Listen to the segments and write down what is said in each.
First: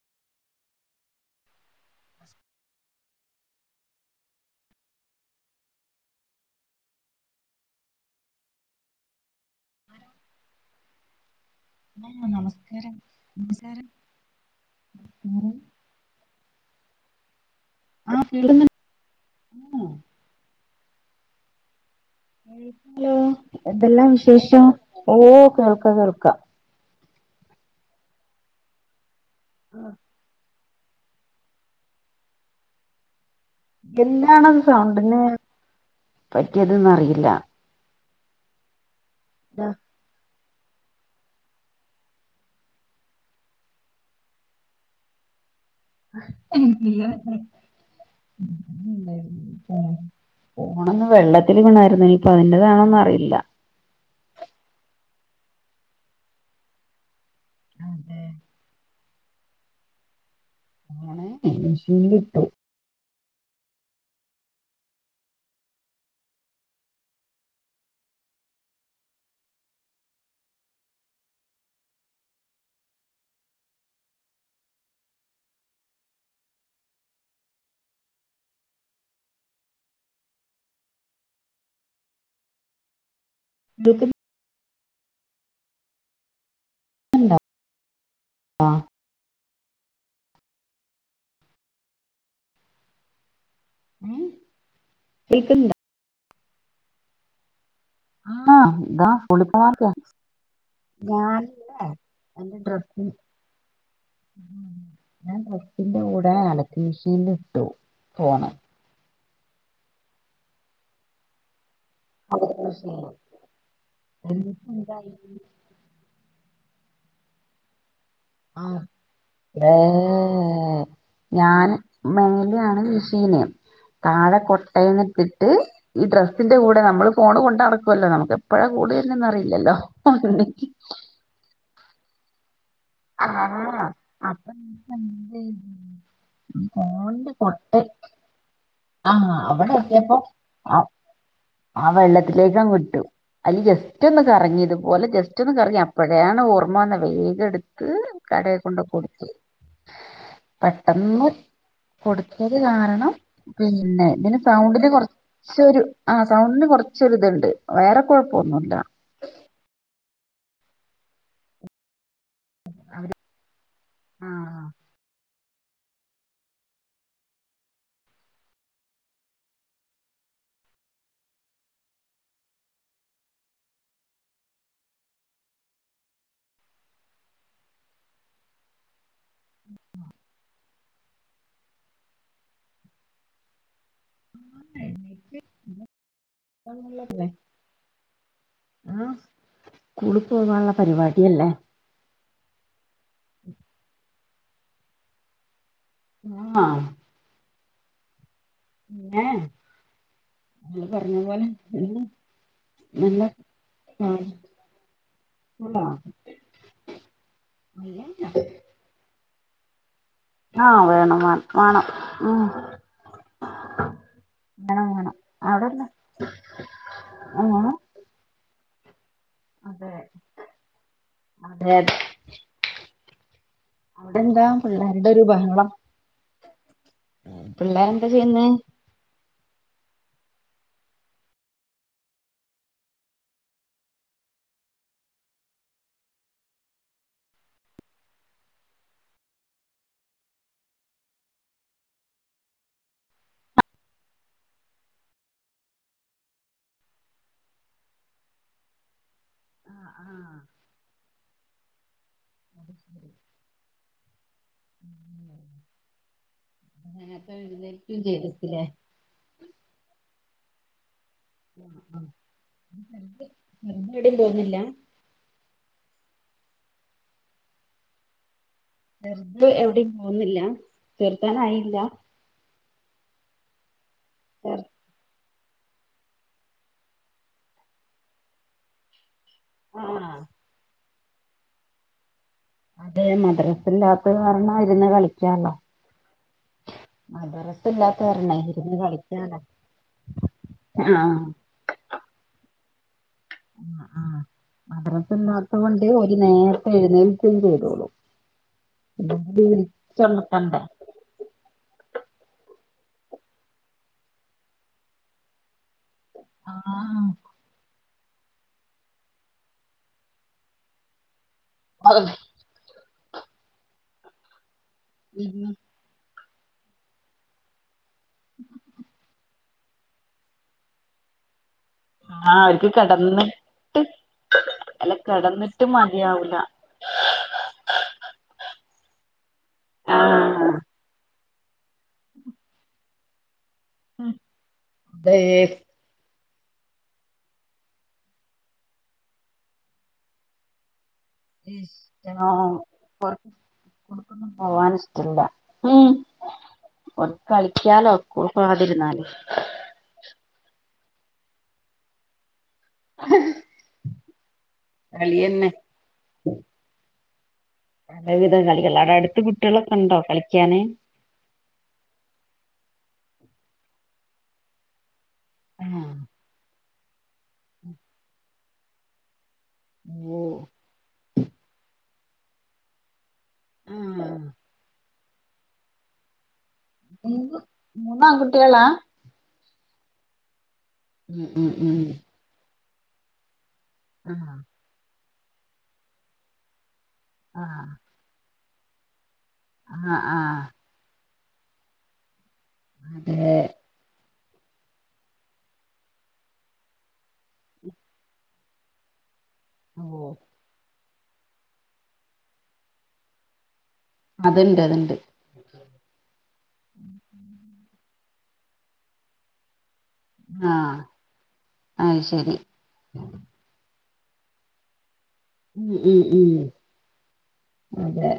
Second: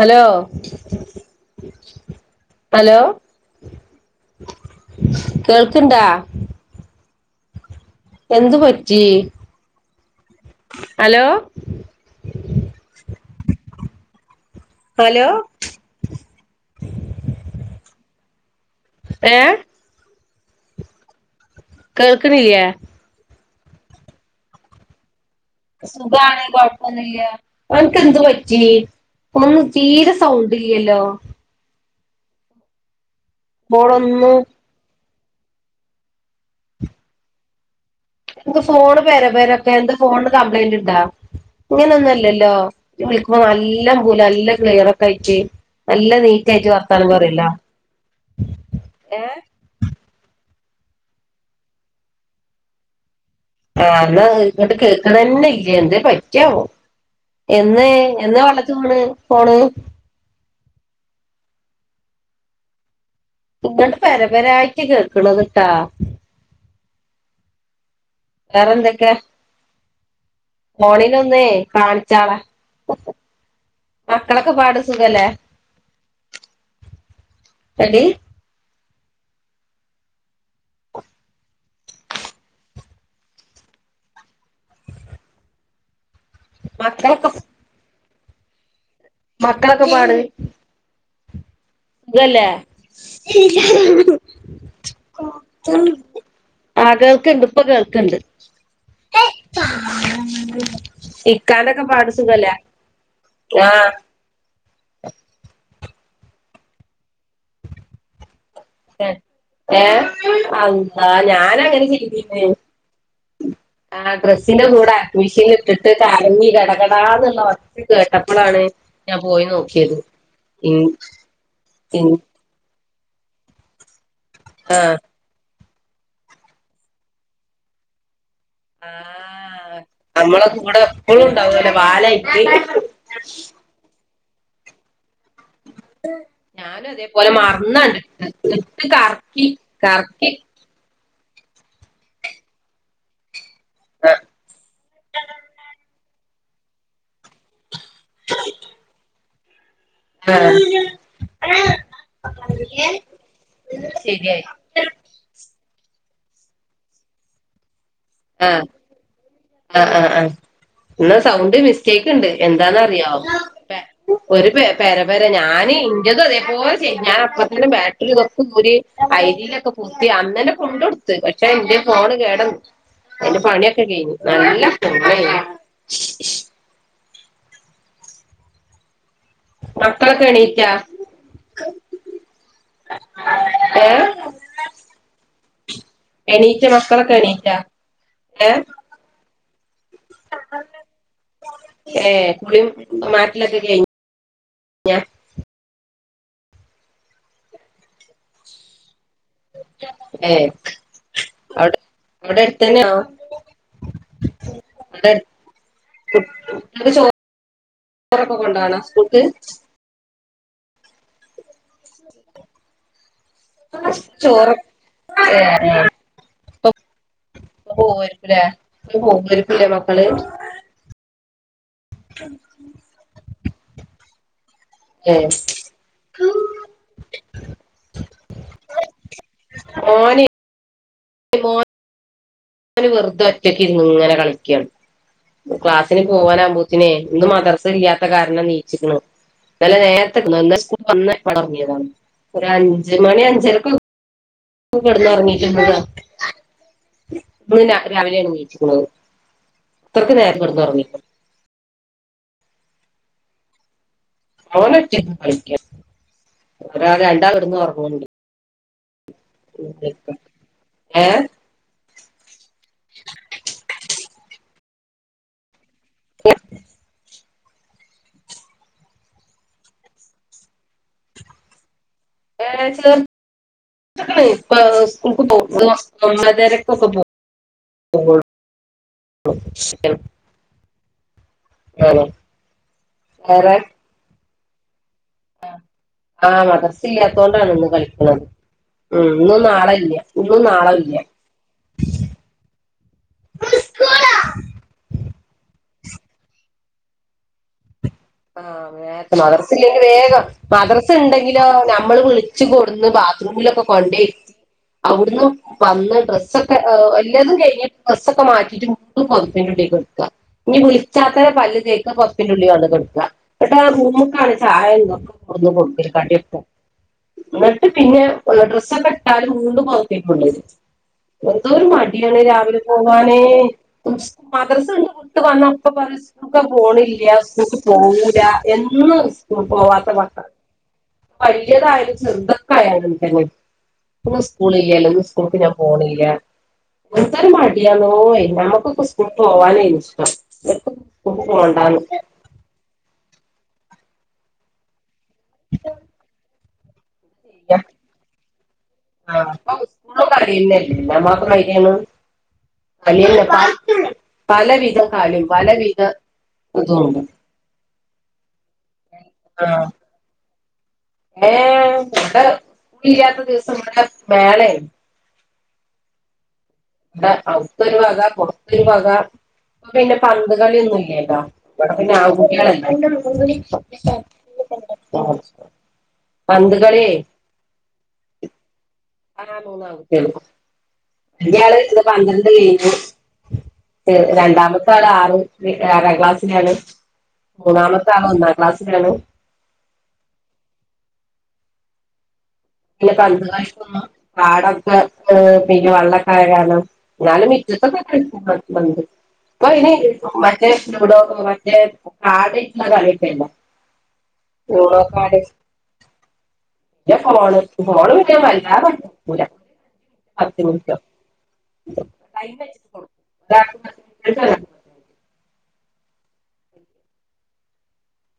Hello hello കേൾക്കണ്ടാ എന്ത് പറ്റി ഹലോ ആ നമസ്കാരം നമസ്കാരം ഹലോ ഏ കേൾക്ക്ണില്ലേ ലോ എതെല്ലാം വിശേഷം ഓ കേൾക്ക കേൾക്കാം സുഖാണ് കൊഴപ്പൊന്നില്ല അവനക്ക്െന്ത് പറ്റി ഒന്ന് തീരെ സൗണ്ട് ഇല്ലല്ലോ ഫോണൊന്നും എല്ലാണത് സൗണ്ടിന് പറ്റിയത്ന്ന അറിയില്ല എനിക്ക് ഫോണ് പേരെ പേരൊക്കെ എന്ത് ഫോണിന് കംപ്ലൈന്റ് ഇണ്ടാ ഇങ്ങന ഒന്നുംല്ലല്ലോ വിളിക്കുമ്പോ നല്ലാം പോൂല നല്ലാം ക്ലിയറക്കെ കയിട്ടേ [unintelligible] ഏ ഫോണൊന്ന് വെള്ളത്തിൽ വീ ണായിരു ന്നെയ് ഇനിപ്പൊ അതിന്റെതാണോന്ന് അറിയില്ല ആ ഇന്ന ഇങ്ങട്ട് കേക്ക്ണന്നെ ഇല്ല എന്തേ പറ്റിയാവോ എന്ന് എന്നാ വെള്ളത്തിവീണ് ഫോണ് ആണെ ഷീൽിട്ടു [unintelligible] ഇങ്ങട്ട് പരപരായിട്ട് കേക്ക്ണത്ട്ടാ വേറെ എന്തൊക്കാ ഫോണിനൊന്നേയ് കാണിച്ചാള മക്കളൊക്കെ പാട സുഖല്ലേ എടീ [unintelligible] മക്കളൊക്കെ ആ മക്കളൊക്കെ പാട് ഇതല്ലേ ഉം [unintelligible] ആ കേൾക്ക്ണ്ട് ഇപ്പൊ കേൾക്ക്ണ്ട് ആഹ് ഞാനല്ലേന്റെ ഡ്രസി ആ ഞാൻ ഡ്രസിന്റെ കൂടെ അലക്കു മെഷീൻല് ഇട്ടു ഫോണ് ഏ അള്ളാ ഞാനങ്ങനെ ചെ തിരിഞ്ഞിലേ അലക്ക് മെഷീനിൽ ആ എന്നിട്ട് ഡ്രസിന്റെ കൂടെ എന്തായി അഡ് മിഷിൻല് ഇട്ടിട്ട് കറങ്ങി [unintelligible] എടാന്നുള്ള ഒച്ച കേട്ടപ്പളാണ് ആഹ് ഞാൻ പോയി ഏ നോക്കിയത് ഇൻ ഞാൻ ഇൻ മേലേണ് മിഷീന് താഴെ ആഹ് കൊട്ടേന്ന് ഇട്ടിട്ട് ഈ ഡ്രസ്സിന്റെ കൂടെ നമ്മള് ഫോണ് കൊണ്ട് നടക്കുവല്ലോ നമക്ക് എ എപ്പഴാ കൂടി വെര്ണ്ന്ന് അറിയില്ലല്ലോ ആഹ് [unintelligible] പാലൈക്ക് ആഹ് അപ്പൊ [inaudible] പം ഞാനു അതേപോലെ ഫോണിന്റെ കൊട്ട മറന്നണ്ട് ഇട്ട് ഇട്ട് ആഹ് കറക്കി അവിടെ എത്തിയപ്പോ കറക്കി ആ ആ വെള്ളത്തിലേക്കങ്ങിട്ടു അയ്ല് ജസ്റ്റ് ഒന്ന് കറങ്ങി ഇത്പോലെ ജസ്റ്റ് ഒന്ന് കറങ്ങി അ അപ്പഴാണ് ഓർമ്മ വന്നത് വേഗം എടുത്ത് കടേകൊണ്ട് കൊടുത്ത് ഗ്യാഹ കൊടുത്തത് കാരണം പിന്നെ ഇതിൻ്റെ ശരിയായി സൗണ്ടില് കൊറച്ചൊരു ആ സൗണ്ടിന് കുറച്ചൊര് ഇതുണ്ട് വേറെ ആ കുഴപ്പമൊന്നുമില്ല ആ ആ ആ ഇന്ന സൗണ്ട് മിസ്റ്റേ ക്ക് ണ്ട് എന്താന്നറിയോ ഒരു ആഹ് പെര പെര ഞ ഞാന് ഇന്റത് അതേപോലെ ഞാൻ അപ്പ തന്നെ ബാറ്ററി ഇതൊക്കര് അഐരിയിലൊക്കെ പത്തി അന്ന് ഇന്നലെ കൊണ്ടോട്ത്ത് പക്ഷെ എന്റെ ഫോണ് കേടന്നു അയിന്റെ പണിയൊക്കെ കയിഞ്ഞ് നല്ല [unintelligible] മക്കളോക്കെ എണീറ്റൊ ഏ എണീറ്റൊ മക്കളൊക്കെ എണീറ്റ ഏ സ്ക്കൂളി പോവാള്ള പരിപാടിയല്ലേ ള മാറ്റിലൊക്കെ കഴിഞ്ഞ ആ പിന്നെ ഏ ഇങ്ങള് പറഞ്ഞ പോലെ അവിടെ [unintelligible] അവിടെ അടുത്തന്നെയാണോ നല്ല ആ ചോറൊക്കെ കൊണ്ടണ സ്കൂൾക്ക് ആവേണം വ വേണം ഉ ചോറ് ഏ അവിടെല്ല [unintelligible] ആഹ് നോക്കിയിരിക്കൂല്ലേ അതെ മക്കള് അതെ അവിടെന്താ പിള്ളേരുടെ ഏ ഒരു ബഹളം പിള്ളേ അത് അന്നെ ഓന് ഒരു മോൻ ഞാന് വെറുതെ ഒറ്റക്ക് ഇരുന്ന് ഇങ്ങനെ കളിക്കാ ക്ലാസ്സിന് പോവാൻ ആവുമ്പോത്തിനെ ഇന്നു മദർസ ഇല്ല്യാത്ത നല്ല നേരത്തേ [unintelligible] നീ കെടന്ന് ഒറങ്ങിക്കോ [inaudible] രാവിലെ എഴുന്നേക്കുമോ ആ ആ ഇത്രക്ക് നേരം കെടന്ന് ഒറങ്ങിക്കോ ഓന് ഒറ്റക്ക് കളിക്കാ ഒരാൾ ആ അപ്പ രണ്ടാൾ എഴുന്നേൽക്കുകേം ചെയ്യത്തില്ലേ എഴുന്നേൽക്കാം ഏ ആ ആ [inaudible] എവിടേയും തോന്നുന്നില്ല എ ചെറുത് എവിടേം പോകുന്നില്ല തീർത്താനായില്ല ചേർ [unintelligible] സ്കൂൾക് പോ ഒരൊമ്പതര വരെ [unintelligible] ആഹ് ആ അതെ മദ്രസല്ലാത്ത കാരണം ഇരുന്ന് കളിക്കാല്ലോ ആ മദ്രസില്ലാത്തോണ്ടാണ് ഇന്ന് കളിക്കുന്നത് കാരണേ ഇരുന്ന് ഉം ഇന്നും നാ ആ ആ ഇല്ല മദ്രസില്ലാത്തോണ്ട് ഒരു നേരത്തെ എഴുന്നേൽക്കേം ചെയ്തോളൂ ആ നേരത്തെ മദ്രസ ഇല്ലെങ്കിൽ വേഗം വിളിച്ചൊണർത്തണ്ടേ മദ്രസ ഇണ്ടെങ്കിലോ ഞമ്മള് വിളി വിളിച്ച് കൊട്ന്ന് ബാത്റൂമിലൊക്കെ കൊണ്ടെ ഇരുത്തി അവിടുന്ന് വന്ന് ഡ്രസ്സൊക്കെ ആ ആഹ് വല്ല്യതും കഴിഞ്ഞി ഡ്രെസ്സൊക്കെ മാറ്റിയിട്ട് പൊതപ്പിന്റെ ഉള്ളില്ക്ക് കെടക്കുക ഇനി വിളിച്ചാ അന്നേരം പല്ല് തേക്ക്ക പൊതപ്പി ന്റുള്ളി വന്ന് കൊടക്ക എന്നിട്ടാ ആ റൂമൊന്ന് കാണ് ട്ടാ ഇരുന്ന് എ എന്നിട്ട് പിന്നെ ഏ ഡ്രസ്സൊക്കെ ഇട്ടാലും മൂന്നും ഓക്കേ കൊണ്ടെല്ല് ഓ ന്തരു മടിയാണ് ആഹ് രാവിലെ അവർക്ക് പോവാനേ കിടന്നിട്ട് സ് മദ്രസ കണ്ട് അല്ല വിട്ട് കിടന്നിട്ട് വന്നപ്പ പറ മതിയാവൂല [unintelligible] പോണില്ല സ്കൂൾക്ക് പോകൂല്ല എന്നും സ്കൂൾ പോവാത്ത മക്കൾ ആഹ് വലിയതായാലും ചെറതൊക്കായാലും തന്നെ പ്പൊ സ്കൂളില്ലാല്ലോ ഒരു ദേ സ്കൂൾക്ക് ഞാൻ പോണില്ല എന്തൊരു മടിയണോയ് ഇപ്പോ നമ്മക്ക് ഉസ്കൂളി പോവാനേയ് ഇഷ്ടം സ്കൂൾക്ക് പോണ്ടാന്ന് ഉംആ ആ ആ പൊറത്തേക്കൊന്നും പോവാന് ഇഷ്ടില്ല ഊം പൊറത്ത് കളിക്കാലോ [unintelligible] പോകാതിരുന്നാല് [unintelligible] പലവിധ കാലും കളിയെന്നെ പലവിധ ഇതും ഉണ്ട് പലവിധം കളികള് അതായത് അടുത്ത് കുട്ടികളൊക്കെ ഉണ്ടോ കളിക്കാന് ഏ ഇവിടെ സ്കൂളല്ലാത്ത ദിവസം ഇവിടെ മേള ആയിരുന്നു ആ ഇവിടെ ഔത്തൊരു വക പുറത്തൊരു വക ഇപ്പ പിന്നെ ഓ പന്ത് കളിയൊന്നുല്ലേല്ലാ [inaudible] ആഹ് മൂന്നാകുട്ടികളാ ആ മൂന്നാകുട്ടികള് ഉം ഉം ഇയാള് ഉം ഇതൊക്കെ [unintelligible] ആഹ് രണ്ടാമത്തെ ആള് ആറ് വീ ആറാം ക്ലാസ്സിലാണ് ആഹ് മൂന്നാമത്തെ ആള് ഒന്നാണ് ക്ലാസ്സ് രണോ ആഹ്, ആഹ് പിന്നെ കന്ന് അതെ കാശ് വന്ന് പാടൊക്കെ ഏഹ് പിന്നെ വള്ളൊക്കായകാലം ന്നാലും മിറ്റത്തൊക്ക കളിക്കും [unintelligible] മണ്ണില് ഇപ്പൊഅയ്‌ന് ഓ [unintelligible] മറ്റേ ലുഡോ പ്പൊ മറ്റേ കർഡേറ്റ്ണ കളിക്കെ അല്ലെ. അതുണ്ട് യുറോ അതുണ്ട് കാർഡ്, ക്ക ഫോണ്. ഫോൺ പിന്നെ വല്ലാതെ ആണ്ട് ഇട്കൂല. ആഹ് അത്തിമുറ്റം അത് ശരി [unintelligible] അഹ് കാര്യം ഉം ഉം ഉം, അതെ.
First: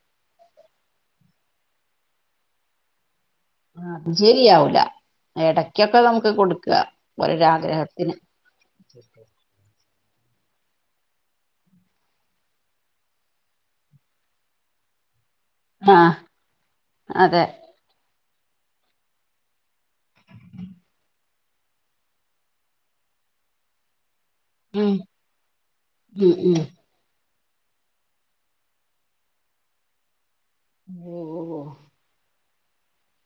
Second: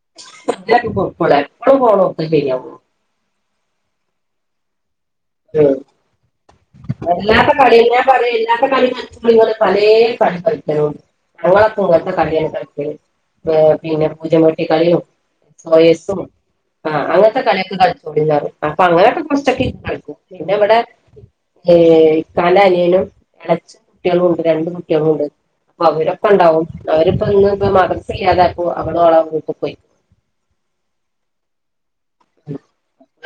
[unintelligible] ആഹ്, ജരിയാവൂല. ഉം വല്ലാത്ത കളിന്നെ ഞാൻ ഓരോരാഗ്രഹത്തിന് പറിം എല്ലാത്ത കളി കൾച്ചോളി ങ്ങള് പറിം എല്ലേ കളി കൾച്ചണം. ഞങ്ങളൊക്കെ ഇത്‌പോലത്തെ കളിയാണ് കളിക്കല്. ഏഹ്, പിന്നെ പൂജം വെട്ടി കളീം. എസ് ഒ ആഹ് എസ്സും, ആഹ് അങ്ങൻത്തെ അതെ കളിയൊക്കെ കളിച്ചോളിന്ന്റിം അപ്പൊ അങ്ങനെയൊക്കെ കൊറച്ചൊക്കെ ഇരുന്ന് കളി ക്കും. പിന്നെ ഇവിടെ, ഏ ഹ് ഇക്കാന്റെ അനിയനും എളച്ച കുട്ടിയാളുണ്ട് രണ്ട് ഉം കുട്ടിയാളു ണ്ട് അപ്പൊ ഉം ഉം അവരൊക്കെണ്ടാവും. അവരിപ്പന്ന് ഇന്ന് മദ്രസ്സ് ഇല്ലാതായപ്പോ, അവള് ഓ ളെ വീട്ട് പോയി. [unintelligible] ഉം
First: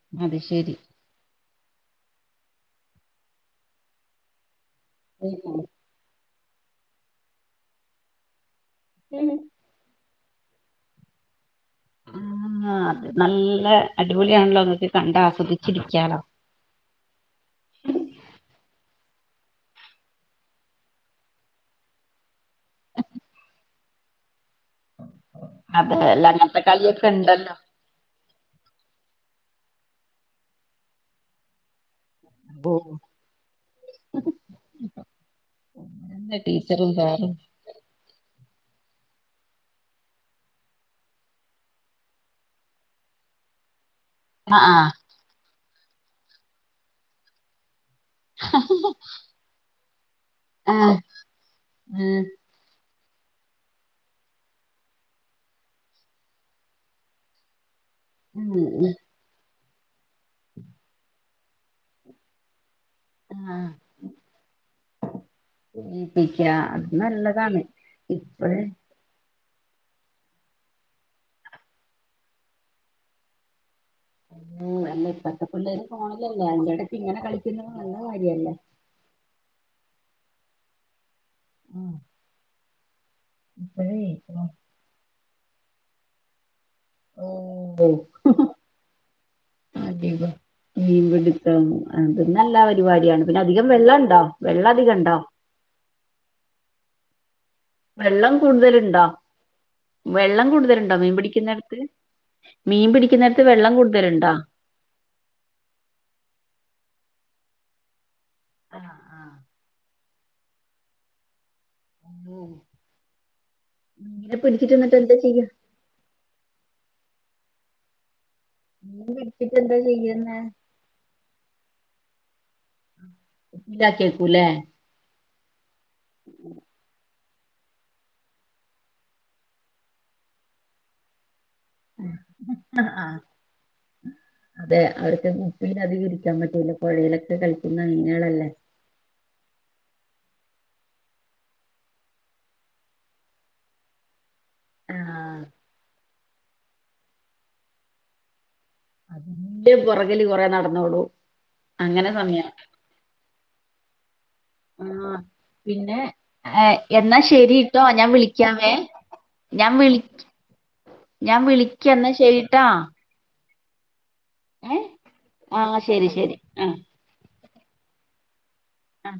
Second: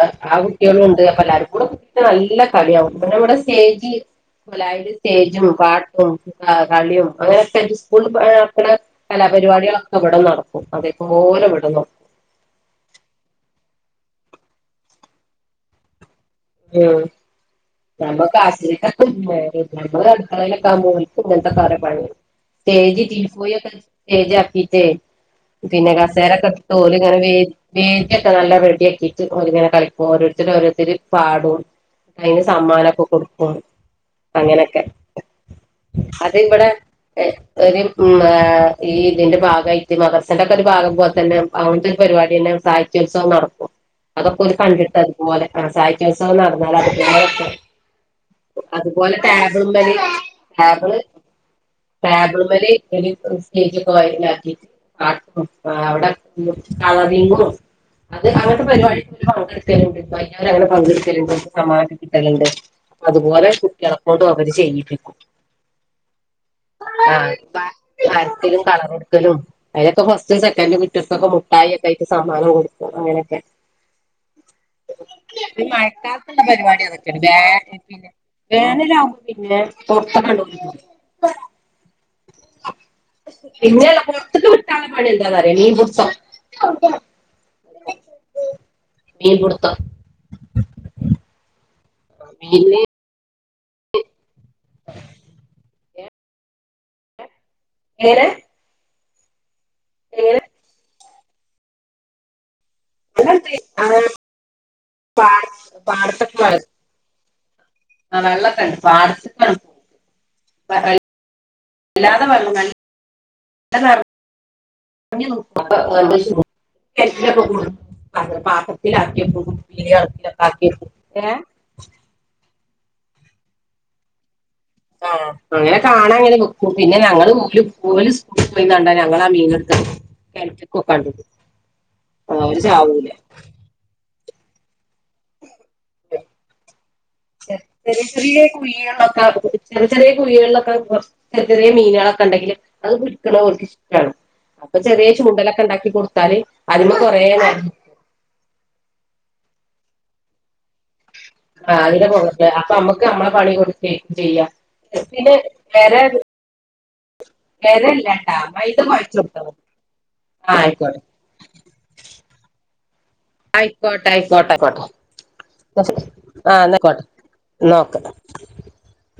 അഹ് അത് ആഹ് ശരി കുട്ടിയാളും ഇണ്ട് അപ്പ എല്ലാരും. ഇവിടെ കുട്ടികള് നല്ല കളിയാവും. പിന്നെ ഇവിടെ സ്റ്റേജ് കൊലായില് സ്റ്റേജും പാട്ടും. ആഹ്, കളിയും, അങ്ങനെയൊക്കയിട്ട് സ്കൂൾള് നടത്തുണ കലാപരിപാടികളൊക്കെ ഇബടെ നടത്തും. അപ്പൊ അതെപ്പോലെവ്ട്ന്നും മ് മ്മ അത് നല്ല അടിപൊളിയാണല്ലോ ഇങ്ങക്ക് കണ്ട് ആസ്വദിച്ചിരിക്കാലോ. ഉം, ഞമ്മക്ക് ആസ്വദിക്കാൻ [unintelligible] നേരല്യ നമ്മള് അടുക്കളയിലൊക്കെ ആവുമ്പോ ഓൽക് ഇങ്ങൻതൊക്കെ ഓരോ പണിയെണ് സ്റ്റേജ് ടീ പോയൊക്കെ സ്റ്റേജാക്കി. ട്ട്, പിന്നെ അതെ അല്ല കസേരൊക്കെ അങ്ങനത്തെ ഇട്ടിട്ട് കളിയൊക്കെ ഓല്ങ്ങനെ ഇണ്ടല്ലോ വേദിക്കെ നല്ല റെ ക്കിയിട്ട്, ഓരിങ്ങനെ കളിക്കും,, ഓരോരുത്തര് ഓരോര്ത്തര് പാടും. അയിന് ഓ സമ്മാനൊക്ക കൊടുക്കും, അങ്ങനക്കെ. അത് അന്നെ വിടെ, ടീച്ചറും ഇ സാറും ഒര്. മ്മാ.. ആഹ്, ഈ ഇതിന്റെ ഭാഗമായിട്ട് മദ്രസ്സന്റെ ഒക്കെ ഒരു ഭാഗം പോല തന്നെ, അവിഡ്ത പരിപാടി തന്നെ സാഹിത്യോത്സവം നടത് ഉ അതൊക്കെ ഒരു കണ്ടിട്ട് അതുപോലെ ആഹ് സാഹിത്യോത്സവം നടന്നാൽ അത്പലെ അതുപോലെ ടാബിളും മേല് ആ ടബിള് ഉം ടാബിള് മേല് സ്റ്റേജക്കെയിട്ട അവിടെ കളറിങ്ങും അത് ഉം അങ്ങനത്തെ ഉം, പരിപാടി പങ്കെടുക്കലണ്ട്യ്യർ അങ്ങനെ പങ്കെടുക്കലുണ്ട് സമാപിക്കലുണ്ട് ആ അതുപോലെ കുട്ടികളക്കോടും അവര് ചെയ്യിപ്പിക്കും ഏൽപ്പിക്ക അത് ആഹ് നല്ലതാണ് പ്പ വരക്കലും ഇപ്പഴേ കളറൊട്ക്കലും അതിലൊക്കെ ഫസ്റ്റും സെക്കൻറും കട്ടിയോർകൊകെ മുഠായി ഒക്കെ ആയി് സമ്മാനം കൊടുക്കും അങ്ങനെയൊക്കെ ളം അല്ലെ ഒരു മഴക്കാലത്തുള്ള പരിപാടി കളിക്കുന്നത് അതൊക്കെയാണ് നല്ല പിന്നെ കാര്യല്ലേ വേനലാവുമ്പോൾ പിന്നെ പൊർത്തൊക്കണ്ടോ [unintelligible] ഉം പിന്നെയല്ല പുറത്തക്ക് വിട്ടാന പണി എന്താ അറിയ മീൻ പിടിച്ച ഓ മിൽ പിടുത്തം അധികം മീൻപിടുത്തം അത് നല്ല മീന് പരിപാടിയാണ് പിന്നെ അധികം വെള്ളം ഉണ്ടോ വെള്ള ഇത് കണ്ടോ എങ്ങനെ വെള്ളം കൂടുതലുണ്ടോ എങ്ങനെ വെള്ളം കൂടുതലുണ്ടോ മീൻ പിടിക്കുന്നേടത്ത് മീൻ പിടിക്കുന്നിടത്ത് വെള്ളം അങ്ങനെ കൂടുതല്ണ്ടോ പാട പാടത്തൊക്കെ ആ വെള്ളൊക്കെണ്ട് ആഹ് ആഹ് [unintelligible] വല്ലാതെ ഓ വെള്ളം [unintelligible] [unintelligible] മീനെ പിടിച്ചിട്ട് എന്നിട്ട് എന്താ ചെയ്യാ [unintelligible] ആക്ക്ണ് മീൻ പാത്രത്തിലാക്കി വെക്കും പിടിച്ചിട്ട് എന്താ പിന്നെ അൾക്കിലൊക്കെ ചെയ്യുന്നെ ആക്കി വെക്കും ഏ താക്കിയേക്കൂലേ ആ അങ്ങനെ കാണാൻങ്ങനെ നിക്കും പിന്നെ ഞങ്ങള് ഓല് സ്കൂൾക്ക് പോയിന്നണ്ട ഞങ്ങള് ആ മീനെടുത്ത് കിണറ്റി കഓക്കേ ആണ്ട് ഇടും ആ അവര് ആഹ് ചാവൂലെ ആഹ് അതെ അവർക്ക് ഇപ്പൊ അയിന് അധികം ഇരിക്കാൻ പറ്റൂല പുഴയിലൊക്കെ കളിക്കുന്ന ചെറിയ ചെറിയ മീനുകളല്ലേ കുഴികളൊക്കെ കുഴിച്ച് ചെറിയ കുഴികളിലൊക്കെ കൊറച്ച് ചെറിയ ചെറിയ മീനുകളൊക്കെ ഉണ്ടെങ്കിൽ അത് പിടിക്ക്ണത് ഓല്ക് ഇഷ്ടാണ് അപ്പൊ ചെറിയ ആഹ് ചൂണ്ടലൊക്കെ ഉണ്ടാക്കി കൊടുത്താല് അതിമെ കൊറേനേരം അതിന്റെ പൊറകിൽ കൊറേ നടന്നോളും ആ അതിന്റെ പൊറകില് അപ്പൊ നമ്മക്ക് നമ്മളെ പണിങ്ങട്ട് [unintelligible] ചെയ്യാ ആഹ് എസ്ന് പിന്നെ വേറെ ഒരു ഏഹ് എന്നാ ശെരിട്ടോ ഞാൻ വിളിക്കാവേ മൈദ കൊഴച്ചെടുത്തോ ഞാൻ വിളി- ആഹ് ആയിക്കോട്ടെ ഞാൻ വിളിക്കന്നാ ശരിട്ടോ അയ്ക്കോട്ടെ അയ്ക്കോട്ടെ അയിക്കോട്ടെ ന്നാ ശരി ആഹ് ന്നാ അയ്ക്കോട്ടെ ന്നാ ഒക്കെ ആ